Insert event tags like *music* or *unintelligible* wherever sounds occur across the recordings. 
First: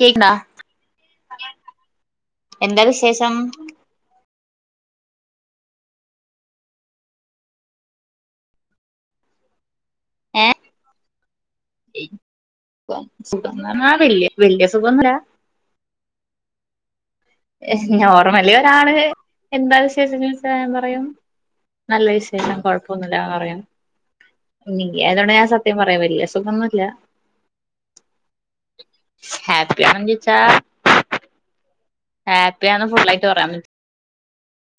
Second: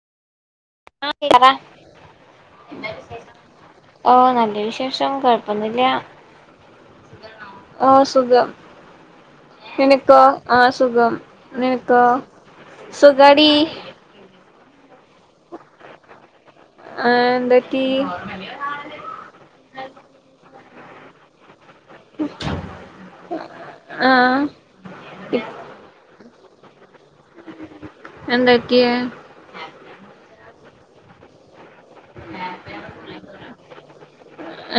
കേക്ക്ണാ ആ പറ എന്താ വിശേഷം ഓ നല്ല വിഷേ ഷം കൊയപ്പൊന്നൂല്ല്യ ഓ സുഖം നിന ക്കോ ഏ ആ സുഖം നെനക്കോ സുഖാടീ സുകന്ന്ലാ ആഹ് ഹ് എന്തൊറ്റി ഹേ നോർമലി ഒരാള് എന്താ വിശേഷം ചോയ്ച്ച ഞാൻ പറയും നല്ല വിശേഷം കൊഴപ്പാെന്നുല്ലാ പറയും ആഹ് നീയായത്കൊണ്ട് ഞാൻ സത്യം പറയാ *unintelligible* സുഖൊന്നുല്ല എന്തൊക്കെയ ഹാപ്പിയാണോ ചോയ്ച്ചാ ഹാപ്പിയാണ് ഫുള്ളായ്ട്ട് പറയാൻ പറ്റു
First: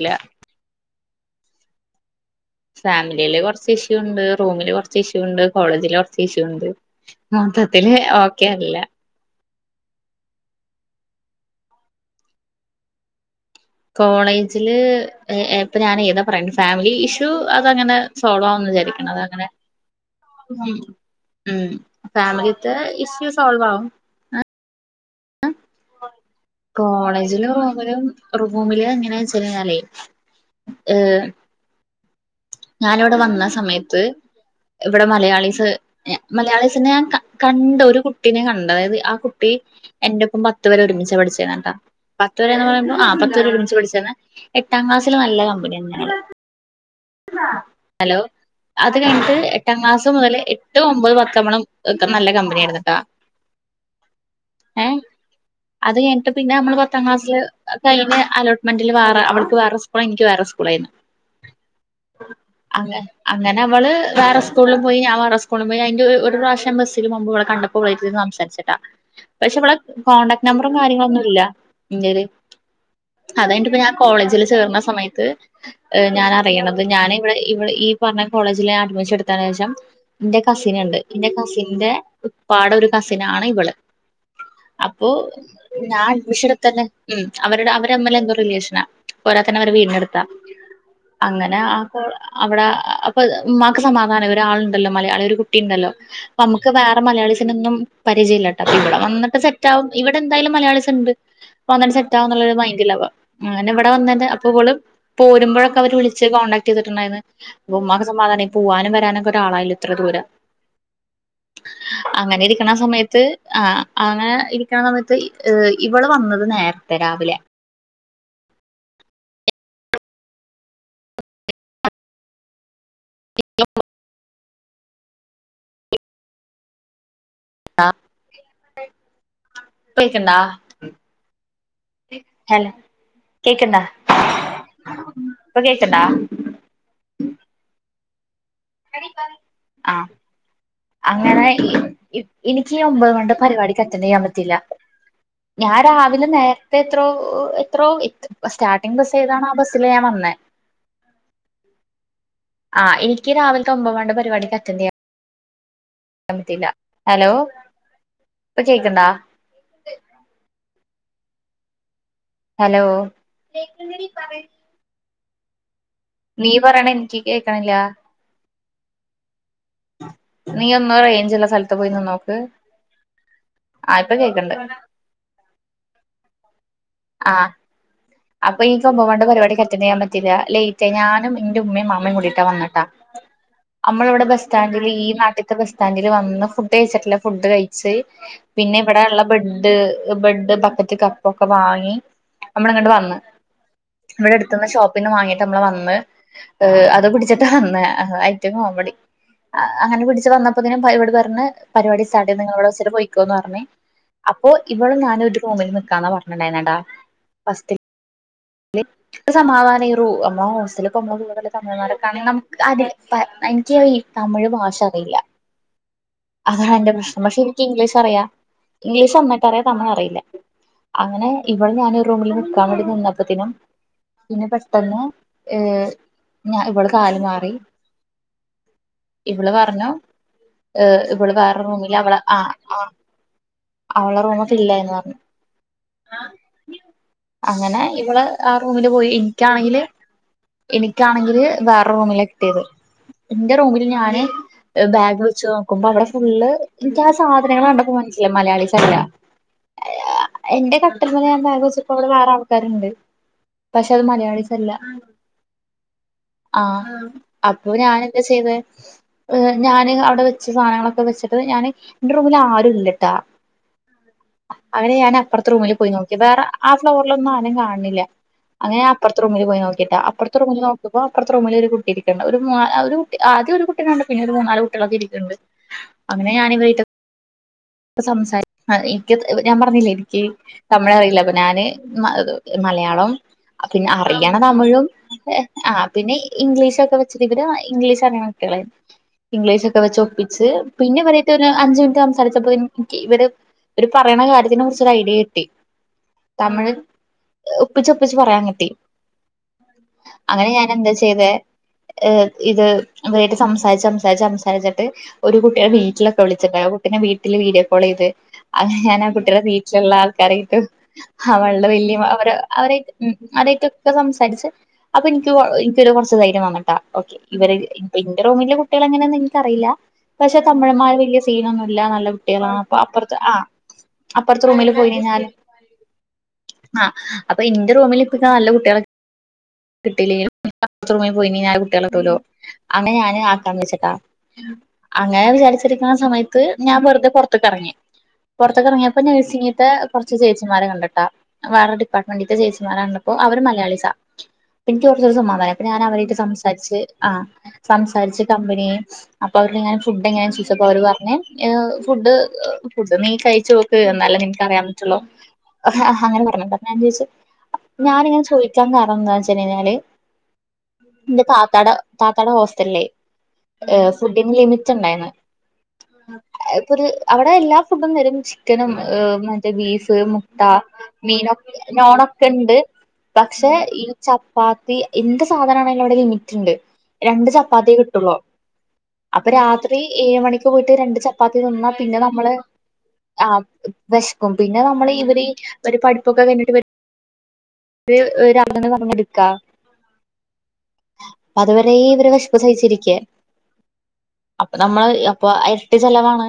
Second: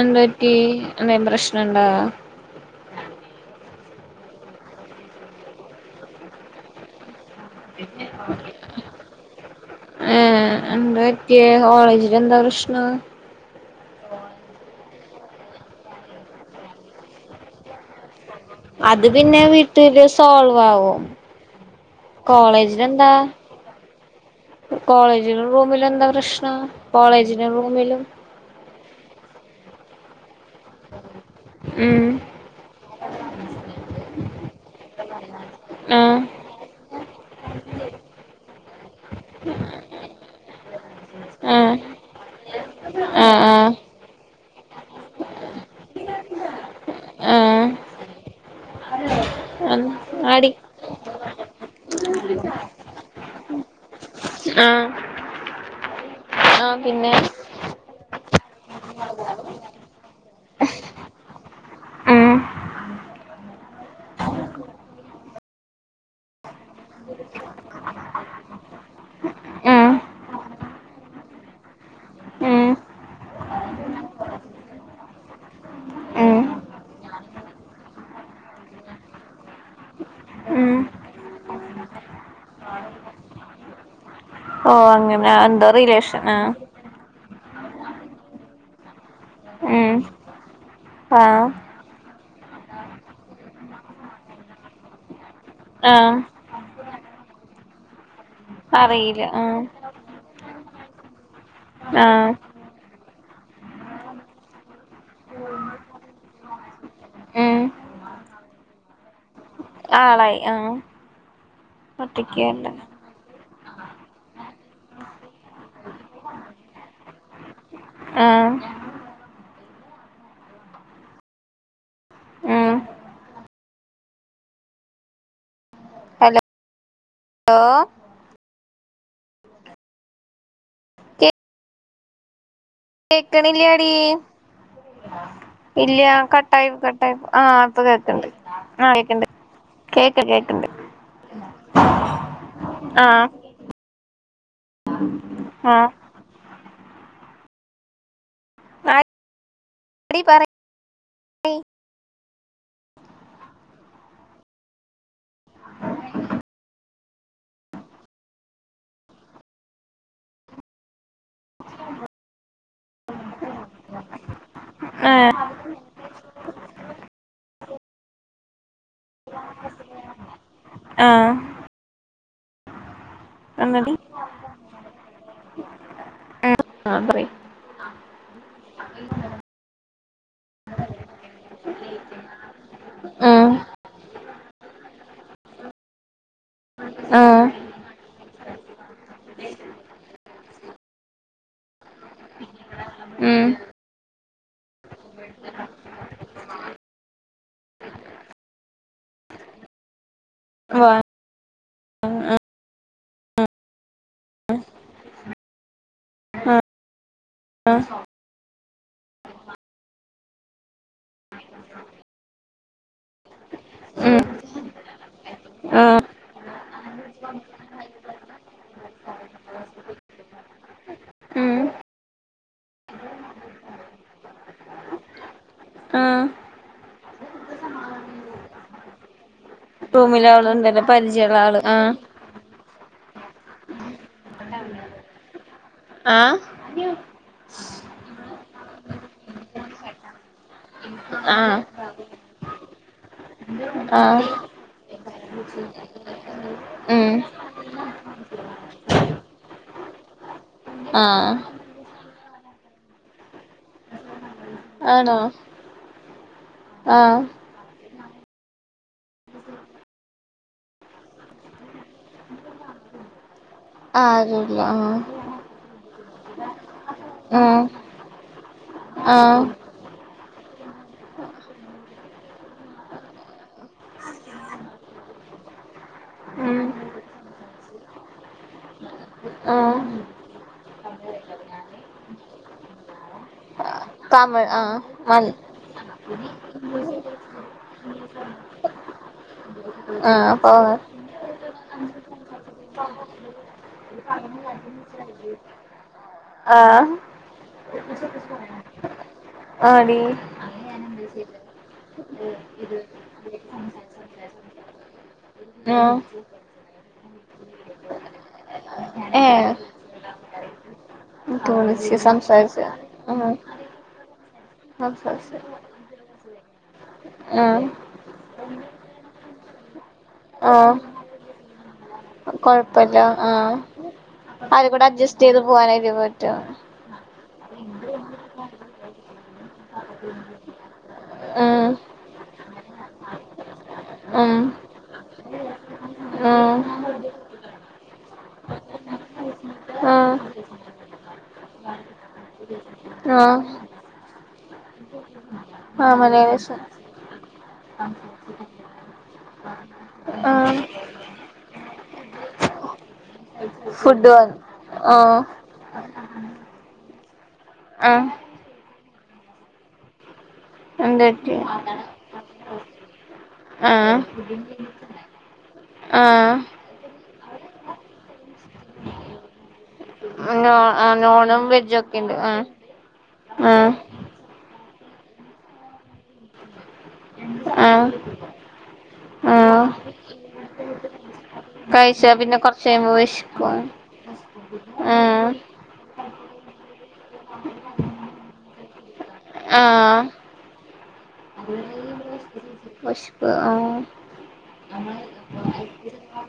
എന്ത് പറ്റി എന്തേം പ്രശ്നണ്ടാ ഫാമിലിയില് കൊർച്ച് ഇഷ്യൂണ്ട് റൂമ് ല് കൊർച്ച് ഇഷ്യൂണ്ട് കോളേജില് കൊർച്ച് ഇഷ്യൂണ്ട് അ ത്തില് ഓക്കെയല്ല ഏ എന്താ പറ്റിയേ കോളേജിലെന്താ പ്രശ്നം കോളേജില് ഏ ഏ ഇപ്പം ഞാനേതാ പറയണ്ട്‌ ഫാമിലി ഇഷ്യൂ അതങ്ങനെ സാേൾവാവ്ന്ന് അത് വിചാരിക്ക്ണ് പിന്നെ അതങ്ങനെ വീട്ടില് സോൾവ് ആവും ഉം ഫാമിലിത്തെ കോളേജിലെന്താ ഇഷ്യൂ സോൾവാവും കോളേജിലും റൂമിലും എന്താ പ്രശ്നം കോളേജിലും റൂമിലും എന്നാച്ച്ഞ്ഞയ്ഞ്ഞാലെയ് ഏ ഉം ഞാനിവ്ടെ വന്ന സമയത്ത് ഇവ്ടെ മലയാളീസ് ആഹ് മലയാളീസിനെ ഞാൻ ക കണ്ട് ഒരു കുട്ടിനെ കണ്ട് അതായത് ആ കുട്ടി എന്റെ ഒപ്പം പത്ത് വരെ ഒരുമിച്ചാ പഠിച്ചേ വേണ്ടാ ആഹ് പത്ത് വരെന്ന് പറയ്മ്പോ ആ പത്ത് ആഹ് വരെ ആഹ് ഒരുമിച്ച് പഠിച്ചാന്ന് എട്ടാം ക്ലാസ്സിൽ നല്ല കമ്പനിന്ന ആഹ് ഹലോ അത് കഴിഞ്ഞിട്ട് എട്ടാം അഹ് ക്ലാസ് മുതൽ ആടി എട്ട് ഒമ്പത് പത്തമ്മളൊക്കെ നല്ല കമ്പനിയായിരുന്നുട്ടാ ആഹ് ഏ അത് കഴിഞ്ഞിട്ട് പിന്നെ നമ്മള് ആഹ് പത്താം പിന്നെ ക്ലാസ്സില് കഴിഞ് അലോട്ട്മെന്റില് വേറെ അവള്ക്ക് വേറെ സ്കൂള എനിക്ക് വേറെ സ്കൂളായിരുന്നു ഉം അങ്ങ് അങ്ങനെ അവള് വേറെ സ്കൂളിലും പോയി ഞാ വേറെ സ്കൂളും പോയി അതിന്റെ ഒര് ഒരു പ്രാവിശ്യം ബസ്സിൽ മുമ്പിവളെ കൺ കണ്ടപ്പോ ഇവളെയിട്ടിരുന്ന് സംസാരിച്ചിട്ടാ പക്ഷെ ഇവളെ ഉം കോടാക്ട് നമ്പറും കാര്യങ്ങളൊന്നും ഇല്ല ഇന്റയിൽ ഉം അതയിഞ്ഞിട്ട് ഇപ്പ ഞാൻ കോളേജിൽ ചേർന്ന സമയത്ത് ഈ ഞാൻ ഉം അറിയണത് ഞാനവിടെവിടെ ഈ പറഞ്ഞ കോളേജിൽ ഞാൻ അഡ്മിഷൻ എടുത്തന് ശേഷം എന്റെ ഉം കസിൻണ്ട് കസിന്റെ ഉപ്പാടൊരു കസിനാണ് ഇവള് ഓഹ് അപ്പൊ അങ്ങനെ എന്തോ ഞാൻ റിലേഷൻ ആഹ് അഡ്മിഷടു തന്നെ ഉം അവരുടെ അവര്മ്മല എന്തോ റിലേഷനാ പോരാതയിൻ അവര് ഉം വീടിനടുത്താ ആഹ് അങ്ങനെ അപ്പോ അവിടെ അപ്പ ഉമ്മാക്ക് സമാധാന ഒരാളുണ്ടല്ലോ മലയാളി ഒരു കു ട്ടിണ്ടല്ലോ ആഹ് പ്പോമ്മക്ക് വേറെ മലയാളീസിനൊന്നും പരിചയല്ലട്ട അപ്പൊ ഇവിടെ അറിയില്ല വന്നിട്ട് ആഹ് സെറ്റാകും ഇവിടെ എന്തായാലും മലയാളീസ്ണ്ട് വന്ന് സെറ്റ് ആഹ് ആവാനുള്ളൊരു മൈൻഡില ആവാ അങ്ങനെ ഇവിടെ വന്നട്ട് അപ്പോ ഇവള് പോരുമ്പോഴൊക്കെ അവര് വിളിച്ച കോണ്ടാക്ട് ചെയ്തിട്ടുണ്ടായിരുന്നു ഉം അപ്പോമ്മാക് സമാധാനായി പോവാനും വരാനൊക്കെ ഒരു ആളായല്ലോ എത്ര ദൂര ആളായി ആഹ് അങ്ങനെ ഒറ്റക്കല്ല ഇരിക്കുന്ന സമയത്ത് ആഹ അങ്ങനെ ഇരിക്കണ സമയത്ത് ഏ ഇവള് വന്നത് നേരത്തെ രാവിലെ ആഹ് ഉം *inaudible* ഹലോ ആഹ *unintelligible* ഹെല്ലോ കേക്കണില്ലടി ഇപ്പൊ ഇല്ല കേക്കണ്ടാ കട്ടായി കട്ടായി ആഹ് അപ്പൊ കേ ആഹ കേക്കന് ആ കേക്ക കേക്കന് അങ്ങനെ എനിക്ക് ഈ ഒമ്പത് ആഹ് കൊണ്ട് പരിപാടിക്ക് അറ്റൻ്റ് ചെയ്യാൻ പറ്റില്ല. ഞാൻ ആഹ് രാവിലെ നേരത്തെ എത്രോ എത്രോ എ സ്റ്റാർട്ടിംഗ ബസ് ഏതാണ് ആ ബസ്സില് ഞാൻ എടി വന്ന പറയ് ആ രാവിലത്തെ ഒമ്പത് മണിടെ പരിപാടിക്ക് അറ്റൻ്റ് *unintelligible* റ്റിയില്ല ഹലോ? ഇപ്പൊ കേക്കണ്ട *unintelligible* ഹലോ *unintelligible* ഏ ക്കണില്ല നീ ഒന്ന് ആഹ് റേഞ്ച്ള്ള സ്ഥലത്ത് പോയിനിന്നോക്ക് എന്നടി *unintelligible* ആ പറയി അപ്പൊ ഈ കൊമ്പം കൊണ്ട് പരിപാടി ഓക്കെ അറ്റൻ്റിയാൻ പ ലറ്റ് ഞാനും എന്റെ ഉമ്മയും അമ്മയും കൂടിട്ടാ വന്നിട്ടാ ഉം നമ്മള ഇവിടെ ബ സ്റ്റാൻഡില് ഈ നാട്ടിലത്തെ ബസ് സ്റ്റാൻഡില് വന്നന്ന് ഫുഡ് കഴിച്ചിട്ടില്ല ആഹ് ഫുഡ് കഴിച്ച് പിന്നെ ഇവിടെ ഉള്ള ബെഡ് ബെഡ് ബക്കറ്റ് കപ്പ ഒക്കെ വാങ്ങി നമ്മള ഇങ്ങട്ട ഉം *inaudible* ഇവിടെ എടുത്തന്ന് ഷോപ്പിന്ന് വാങ്ങിട്ട് നമ്മള് വന്ന് ഹ അത് കുടിച്ചിട്ട് വന്ന് ഐറ്റ കോമഡി ആ അങ്ങന പിടിച്ച് വന്നപ്പോ ഇന്നും വാ ഇവിടെ പറുന്ന പരിപാടി സ്റ്റാർട്ട ആഹ് ചെയ് നിങ്ങളവിടെ പോയി ന്ന് പറഞ്ഞ അപ്പോ ഇവളും ഞാനും ഒരു റൂമിൽ നിക്കാന്നാ ആഹ് പറഞ്ഞട്ടുണ്ടായിരുന്നിട്ട സമാധാനറു അമ്മ ഹോസ്റ്റലോത *unintelligible* പ എനിക്ക് ഈ ഉം തമിഴ് ഭാഷ അറിയില്ല. ആഹ് അതാണ് എന്റെ പ്രശ്നം പക്ഷെ എനിക്ക് ഇംഗ്ലീഷ് അറിയാം ഇംഗ്ലീഷ് നന്നായിട്ട് അറിയ പക്ഷേ തമിഴറിയില്ല അങ്ങനെ ഉം ഇവിടെ ഞാൻ റൂമില് നിക്കാൻ വേണ്ടി നിന്നപ്പത്തിനും പിന്നെ പെട്ടെന്ന് ഏഹ് ആഹ് ഇവള് കാല് മാറി *inaudible* ഇവള് പറഞ്ഞു റൂമിലെ ആളുണ്ടല്ലോ ഏ ഇവള് പരിചയള്ള ആള് വേറെ ആഹ് റൂമിൽ അവള് ആ ആ അവളെ റൂമ് ഫില്ലായിന്ന് പറഞ്ഞു ആഹ് അങ്ങനെ ഇവള് ആ റൂമില് പോയി എനിക്കാണെങ്കില് എനിക്കാണെങ്കില് ആഹ് വേറെ റൂമിൽ കിട്ടീത് എന്റെ റൂമിൽ ആഹ് ഞാന് ആഹ് ബാഗ് വെച്ച് നോക്കുമ്പോ അവിടെ ഫുള്ള് എനിക്ക് ഉം ആ സാധനങ്ങൾ കണ്ടപ്പോ മനസ്സിലായി മലയാളീസല്ല എന്റെ കട്ടിൽമേലെ ആഹ് ഞാൻ ബാഗ് വെച്ചപ്പോ അവിടെ വേറെ ആൾക്കാരുണ്ട് പക്ഷെ അത് മലയാളീസ് അല്ല ആണോ ആഹ് അപ്പൊ ഞൻ എന്താ ചെയ്തേ *inaudible* ആരുല്ല അങ്ങനെ ആഹ് ഞാൻ അപ്പുറത്തെ റൂമിൽ പോയി നോ- വേറെ ആ ഫ്ലോറിലൊന്നും ആരെയും ആഹ് കാണുന്നില്ല അങ്ങനെ അപ്പുറത്തെ ആഹ് റൂമില് പോയി നോക്കിട്ടാ അപ്പുറത്തെ റൂമിൽ നോക്കുമ്പോൾ അപ്പുറത്തെ റൂമിലൊരു കുട്ടി ഇരിക്കണ് ഒരു മൂന്നാ കുട്ടി ആദ്യം ഒരു കുട്ടിയെ കണ്ടു പിന്നെ ഒരു മൂന്നാല് കുട്ടികളക്കെ ഇരിക്കു ണ്ട് അങ്ങനെ ഞാനി ഉം സംസാരി എനിക്ക് ഞാൻ ആഹ് പറഞ്ഞില്ലേ എനിക്ക് തമിഴ് അറിയില്ല അപ്പൊ ഞാന് മലയാളം പിന്നെ അറിയണ തമിഴ് ആഹ് തമിഴും മൽ ആ പിന്നെ ഇംഗ്ലീഷൊക്കെ വെച്ചിട്ട് ഇവര് ഇംഗ്ലീഷ് അങ്ങനെ ആഹ് പോ *unintelligible* എനിക്ക് ഇവര് പറയണ കാര്യത്തിനെ കുറിച്ച് ഒരു ഐഡിയ കിട്ടി തമിഴ് ആഹ് ഒപ്പിച്ചൊപ്പിച്ച് പറയാൻ കിട്ടി ആടീ ചെയ്ത് ഇത് അവരുവായിട്ട് സംസാരിച്ച് സംസാരിച്ച് സംസാരിച്ചിട്ട് ഒരു കുട്ടിയെ ആഹ് വീട്ടിലൊക്കെ വിളിച്ചിണ്ട് ആ കുട്ടീനെ വീ വീട്ടില് വീഡിയോ കോൾ ചെയ്ത് അങ്ങനെ ഞൻ ആ കുട്ടിയുടെ ഏഹ് വീട്ടിലുള്ള ആൾക്കാരായിട്ട് ആഹ് അവള്ടെ തോന്നിച്ച് വല്ല്യമ്മ അവര് സംസാരിച്ച് അവര് ഉം ആഹ് അവരൊക്കെയായിട്ട് സംസാരിച്ച് അപ്പൊ എനിക്ക് സംസാരിച്ച് എനിക്കൊരു കുറച്ച് ധൈര്യം വന്നൂട്ടോ ഓക്കെ ഇവര് ആഹ് റൂമിലെ കുട്ടികളെങ്ങനാന്ന് നിങ്ങക്കറിയില്ല പക്ഷെ ആഹ് തിമിഴമാര് വലിയ സീനൊന്നുമില്ല നല്ല അപ്പുറത്ത് ആഹ് അപ്പുറത്തെ അത് റൂമില് കൂടെ പോയി അഡ്ജസ്റ്റ് കഴിഞ്ഞാല് ചെയ്ത് പോവാനായിട്ട് പറ്റും ആ അപ്പം ഇന്റെ റൂമിലിപ്പൊ നാല് കുട്ടികള് കിട്ടില്ല റൂമിൽ പോയി ഞാന് ഉം കുട്ടികളത്തല്ലോ അങ്ങനെ ഞാന് ആക്കാന്ന് വെച്ചട്ടാ ഉം അങ്ങനെ വിചാരിച്ചിരിക്കുന്ന സമയത്ത് ഉം ഞാൻ വെറുതെ പൊറത്തേക്കിറങ്ങി പുറത്തേക്കിറങ്ങിയപ്പോ നഴ്സിങ്ങത്തെ ആഹ് കുറച്ച് ചേച്ചിമാരെ കണ്ടിട്ടോ വേറെ ഡിപ്പാർട്ട്മെന്റിത്തെ ചേച്ചിമാരാ ആഹ് അവര് മലയാളിസാ എനിക്ക് കുറച്ചൊരു സമാധാനം ഞാൻ ആഹ് അവരായിട്ട് മലയാളീസാ സംസാരിച്ച് ആ സംസാരിച്ച് കമ്പനിയായി അപ്പൊ അവരോട് ഞാൻ ഫുഡ് എങ്ങനെയാന്ന്‌ ആഹ് ചോദിച്ചപ്പോ അവര് പറഞ്ഞെ ഫുഡ് ഫുഡ് നീ കഴി ചോക്ക് ഫുഡ് എന്നാല്ലേ വന്നു നിനക്ക് അറിയാൻ പറ്റുള്ളോ ആഹ് അങ്ങനെ പറഞ്ഞി ഞാൻ ചോദിച്ചു ആഹ് ഞാനിങ്ങനെ ചോദിക്കാൻ കാരണം എന്താന്ന്‌ വെച്ച് കഴിഞ്ഞാല് എന്ത് എന്റെ പറ്റി താത്താടെ താത്താടെ ഹോസ്റ്റലിലേ ആഹ് ഫുഡിങ് ലിമിറ്റ് ഉണ്ടായിന്ന് ആഹ് അവിടെ എല്ലാ ഫുഡും തരും ചിക്കനും മറ്റേ ബീഫ് മുട്ട നോ ആഹ് മീനൊ നോണും വെജൊക്കെണ്ട് ആഹ് ണൊക്കെണ്ട് പക്ഷെ ആഹ് ഈ ചപ്പാത്തി എന്ത് സാധനാണേലും അവിടെ ലിമിറ്റ് ഉണ്ട് രണ്ട് ചപ്പാത്തിയേ ആഹ് കിട്ടുള്ളൂ അപ്പൊ ആഹ് രാത്രി ഏഴ് മണിക്ക് പോയിട്ട് രണ്ട് ച പ്പാത്തി തിന്നാ പിന്നെ കഴിച്ചാ നമ്മള് കൊറച്ച് കഴിയുമ്പോ ആ വിശക്കും വിശക്കും പിന്നെ നമ്മൾ ഇവര് ഉം ഈ ഒരു പരിപ് *unintelligible* ആഹ് അപ്പ അതുവരേയും ഇവരെ വിശപ്പ് സഹിച്ചിരിക്ക വിശപ്പ് ഉം അപ്പൊ നമ്മള് അപ്പൊ ഇരട്ടി ചെലവാണ്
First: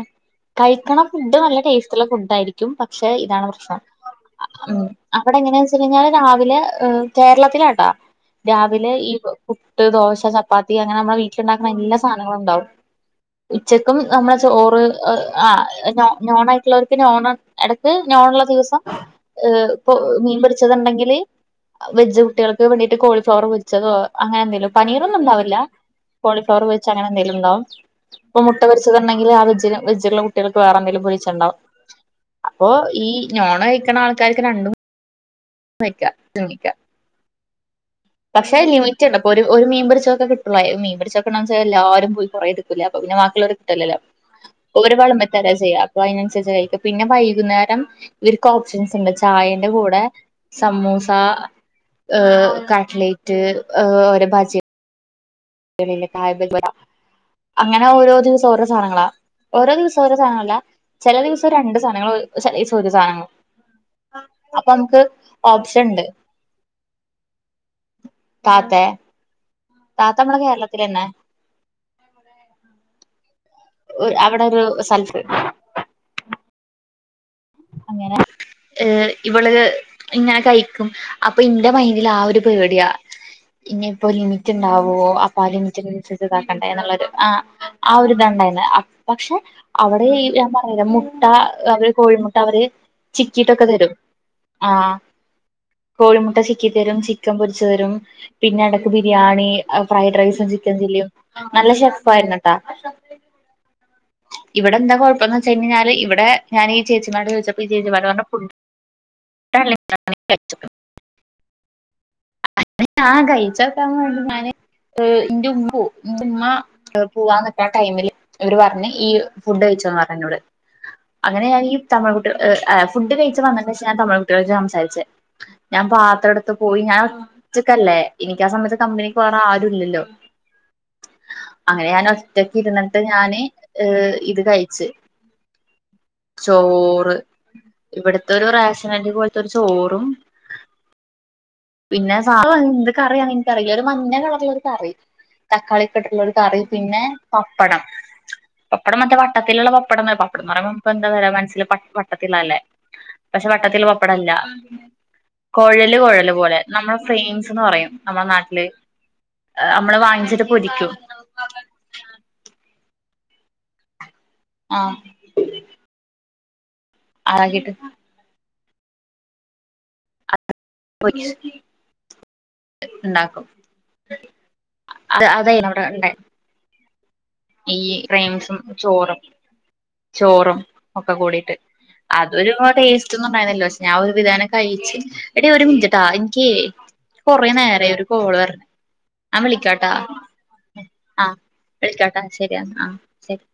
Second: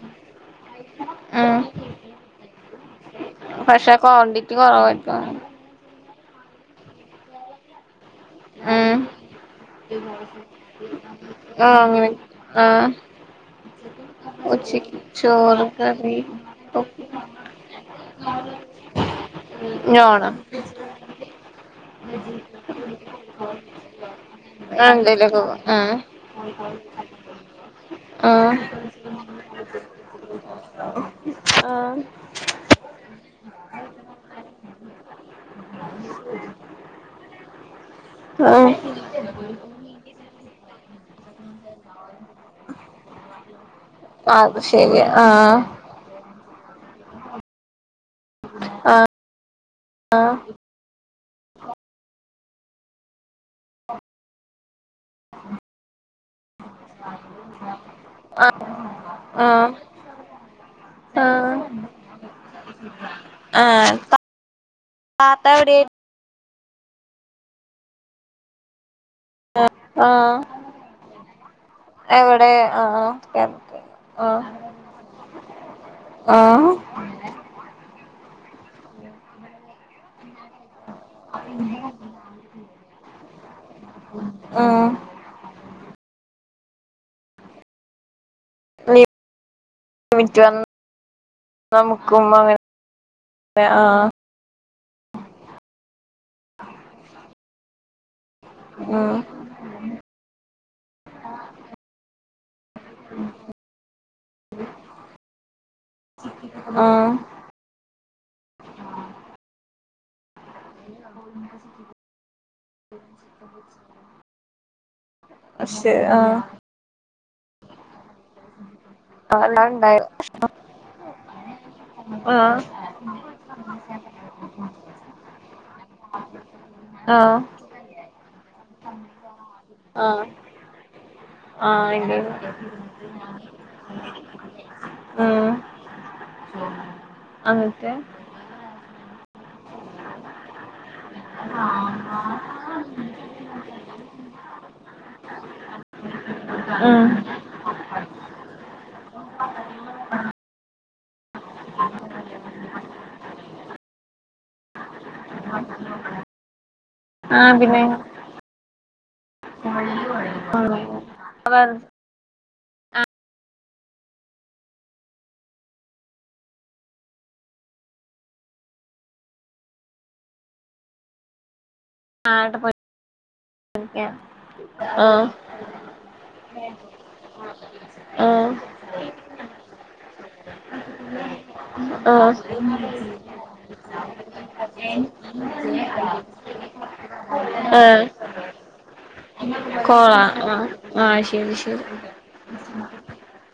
കഴിക്കണ ഫുഡ് നല്ല ഉം ടേസ്റ്റ് ഉള്ള ഫുഡ് ആയിരിക്കും പക്ഷെ ഇതാണ് പ്രശ്നം പക്ഷെ ക്വാണ്ടിറ്റി ഉ അവിടെ കൊറവായിരിക്കും എങ്ങനെയ വെച്ച കഴിഞ്ഞാൽ രാവിലെ കേരളത്തിലാട്ടാ രാവിലെ ഉം ഈ പുട്ട് ദോശ ചപ്പാത്തി അങ്ങനെ നമ്മളെ ണ്ടാക്കുന്ന ആഹ് എല്ലാ അങ്ങനെ സാധനങ്ങള ഉണ്ടാവും ആഹ് ഉച്ചക്കും നമ്മള ചോറ് ഉച്ചക്ക് ആ ചോറ് കറി നോണായിട്ടുള്ളവർക്ക് നോൺ ഇട നോണ് ള്ള ദിവസം ഏ് ഇപ്പൊ നോണം മീൻ പിടിച്ചതുണ്ടെങ്കില് വെജ് കുട്ടികൾക്ക് വേണ്ടിട്ട് കോളിഫ്ലവർ വെച്ചതോ അങ്ങനെ എന്തേലും പനീർൊന്നും എന്തേലൊക്കെ ഉണ്ടാവില്ല ആഹ് കോളിഫ്ലവർ വെച്ച് അങ്ങനെ എന്തേലും ഉണ്ടാവും ഇപ്പൊ ആഹ് മുട്ട പൊരിച്ചതുണ്ടെങ്കിൽ ആ വജ വജ്ജിലുള്ള കുട്ടികൾക്ക് വേറെ എന്തെങ്കിലും വിളിച്ചുണ്ടാവും ആഹ് അപ്പൊ ഈ നോണ് കഴിക്കണ ആൾക്കാർക്ക് രണ്ടും നിക്ക നോക്കി ക്ക പക്ഷെ ആഹ് ലിമിറ്റണ്ട് അപ്പൊ ഒരു മീൻപിച്ചോക്കെ കിട്ടുള്ള മീൻ പിച്ചോക്കെൊ എല്ലാരും പോ കുറേ എടുക്കൂലെ അ പിന്നെ ബാക്കിള്ളോർക്ക് ഒരു അത് ശരി ഒരുപളും പറ്റാല ആഹ് ചെയ്യാം അപ്പൊ അതിന പിന്നെ വൈകുന്നേരം ഇവർക്ക് ഓപ്ഷൻസ് ആഹ് ഉണ്ട് ചായന്റെ കൂടെ ആഹ് സമൂസ ഏഹ കാട് ലൈറ്റ് ഓരോ ഭാജിയ ക അങ്ങനെ ഓരോ ദിവസം ആഹ് ഓരോ സാധനങ്ങളാ ആഹ് ഓരോ ദിവസം ഓരോ സാധനല്ല ചെല ദിവസം ആഹ് രണ്ട് സാനങ്ങള് ചെലദീസം ഒരുസാനങ്ങള്- ആഹ് അപ്പ മ്മക്ക് താത്ത എവിടെ ഓപ്ഷണ്ട് താത്തെ താത്ത ആഹ് നമ്മളെ കേരളത്തിൽ തന്നെ എവടെ ആഹ് ആഹ് അവടെ ഒരു സ്ഥലത്ത് ആഹ് അങ്ങനെ ഏഹ് ഇവള് ഇങ്ങനെ കയ്ക്കും അപ്പൊ ഇന്റെ മൈഡിൽ ആ ഒരു പേടിയാ ഇനി ഇപ്പൊ ആഹ് ലിമിറ്റിണ്ടാവോ അപ്പൊ ആ ലിമിറ്റ്- താക്കണ്ടേ എന്നുള്ളൊരു ആഹ് ആ ഒരിത്ണ്ടായിന്ന് പക്ഷെ അവിടയീ ലിമിറ്റ് ഞാൻ വന്ന് പറഞ്ഞിലെ മുട്ട അവര് നമുക്കും കോഴിമുട്ട അവര് അങ്ങനെ ചിക്കിട്ടൊക്കെ തരും ആഹ് ആഹ് കോഴിമുട്ട ചിക്കി തരും ചിക്കൻ പൊരിച്ച് തരും പിന്നെ എടക്ക് ഉം biryani, fried rice, chicken biryani. നല്ല ഷെഫ് ആയിനി ട്ടോ ഇവിടെന്താ കൊയ്പ്പന്ന് ച്ച് കഴിഞ്ഞാൽ ഇവിടെ ഞാൻ ഈ ആഹ് ചേച്ചി ഇങ്ങാണ്ട് ചോയ്ച്ചു ഈ ചേച്ചിമാര് പറഞ്ഞു *unintelligible* *inaudible* ഞാൻ കഴിച്ചോക്കാവേണ്ടി ഞാന് ഇന്റെ ഉമ്മപ്പൂം പക്ഷെ ആഹ് എന്റുമ്മ പോവാന്നിക്ക ടൈമില് ഇവര് പറഞ്ഞ് ഈ ഫുഡ് അതെല്ലാം ഉണ്ടായി കഴിച്ചോന്ന് റഞ്ഞെന്നോട് അങ്ങനെ ഞാനി ആഹ് ഫുഡ് കഴിച്ച വന്നേനേഷം ഞാൻ തമിഴകുട്ടികളോട് സംസാരിച്ചെ ഞാ പാത്രെട്ത്ത് പോയി ഞ ആഹ് ഒറ്റക്കല്ലേ എനിക്കാസമയത്ത് കമ്പനിക്ക് വേറ ആരുല്ലല്ലോ ആഹ് അങ്ങനെ ആഹ് ഞാൻ ഇണ്ടേനു ഒറ്റക്ക് ഇരന്നിട്ട് ഞാന് ഏഹ് ഇത് കഴിച്ച് ഉം ചൊ ചോറ് എന്നിട്ട് ഇവിടത്തൊരു റേഷനരി പോലത്തൊരു ചോറും പിന്നെ സ എന്ത് കറിയനിക്കറിയില്ല ഒരു മഞ്ഞ കളറിലൊരു കറി തക്കാളിക്കിട്ടിട്ടുള്ള ഒരു കറി പിന്നെ ഉം പപ്പടം പപ്പടം മറ്റേ വട്ടത്തിലുള്ള പപ്പടം പപ്പടന്ന് പറയമ്പം ഇപ്പെന്താ വരാ മനസ്സിൽ വട്ടത്തിളിളല്ലേ പക്ഷെ വട്ടത്തിലപപ്പടല്ല കൊഴല് കൊഴല് പോലെ നമ്മള് ആഹ് ഫെയിംസ്ന്ന് പിന്നെ പറയും നമ്മുടെ നാട്ടില് മ്മള് വാങ്ങിച്ചിട്ട് ആഹ് പൊരിക്കും ആഹ് ആഹ് ആകീട്ട് പൊരിച്ചു ണ്ടാക്കും ആഹ് അവിടെ ഉണ്ടായി ഈ ഫ്രെയ്മ്സും ചോറും ചോറും ഒക്കെ കൂടിട്ട് ആഹ് അതൊരു ടേസ്റ്റൊന്നും ഉണ്ടായിന്നല്ല പഷെ ഞാൻ ഒരു വിധാനേ കയിച്ച് എടി ഒരു മിനിറ്റിട്ടാ എനിക്കെ കൊറെ നേരായി ആഹ് ഒരു കോള് വരണെ കോളാ ആ ശരി ശരി ആഹ് ശരിയന്ന ആഹ് ശരി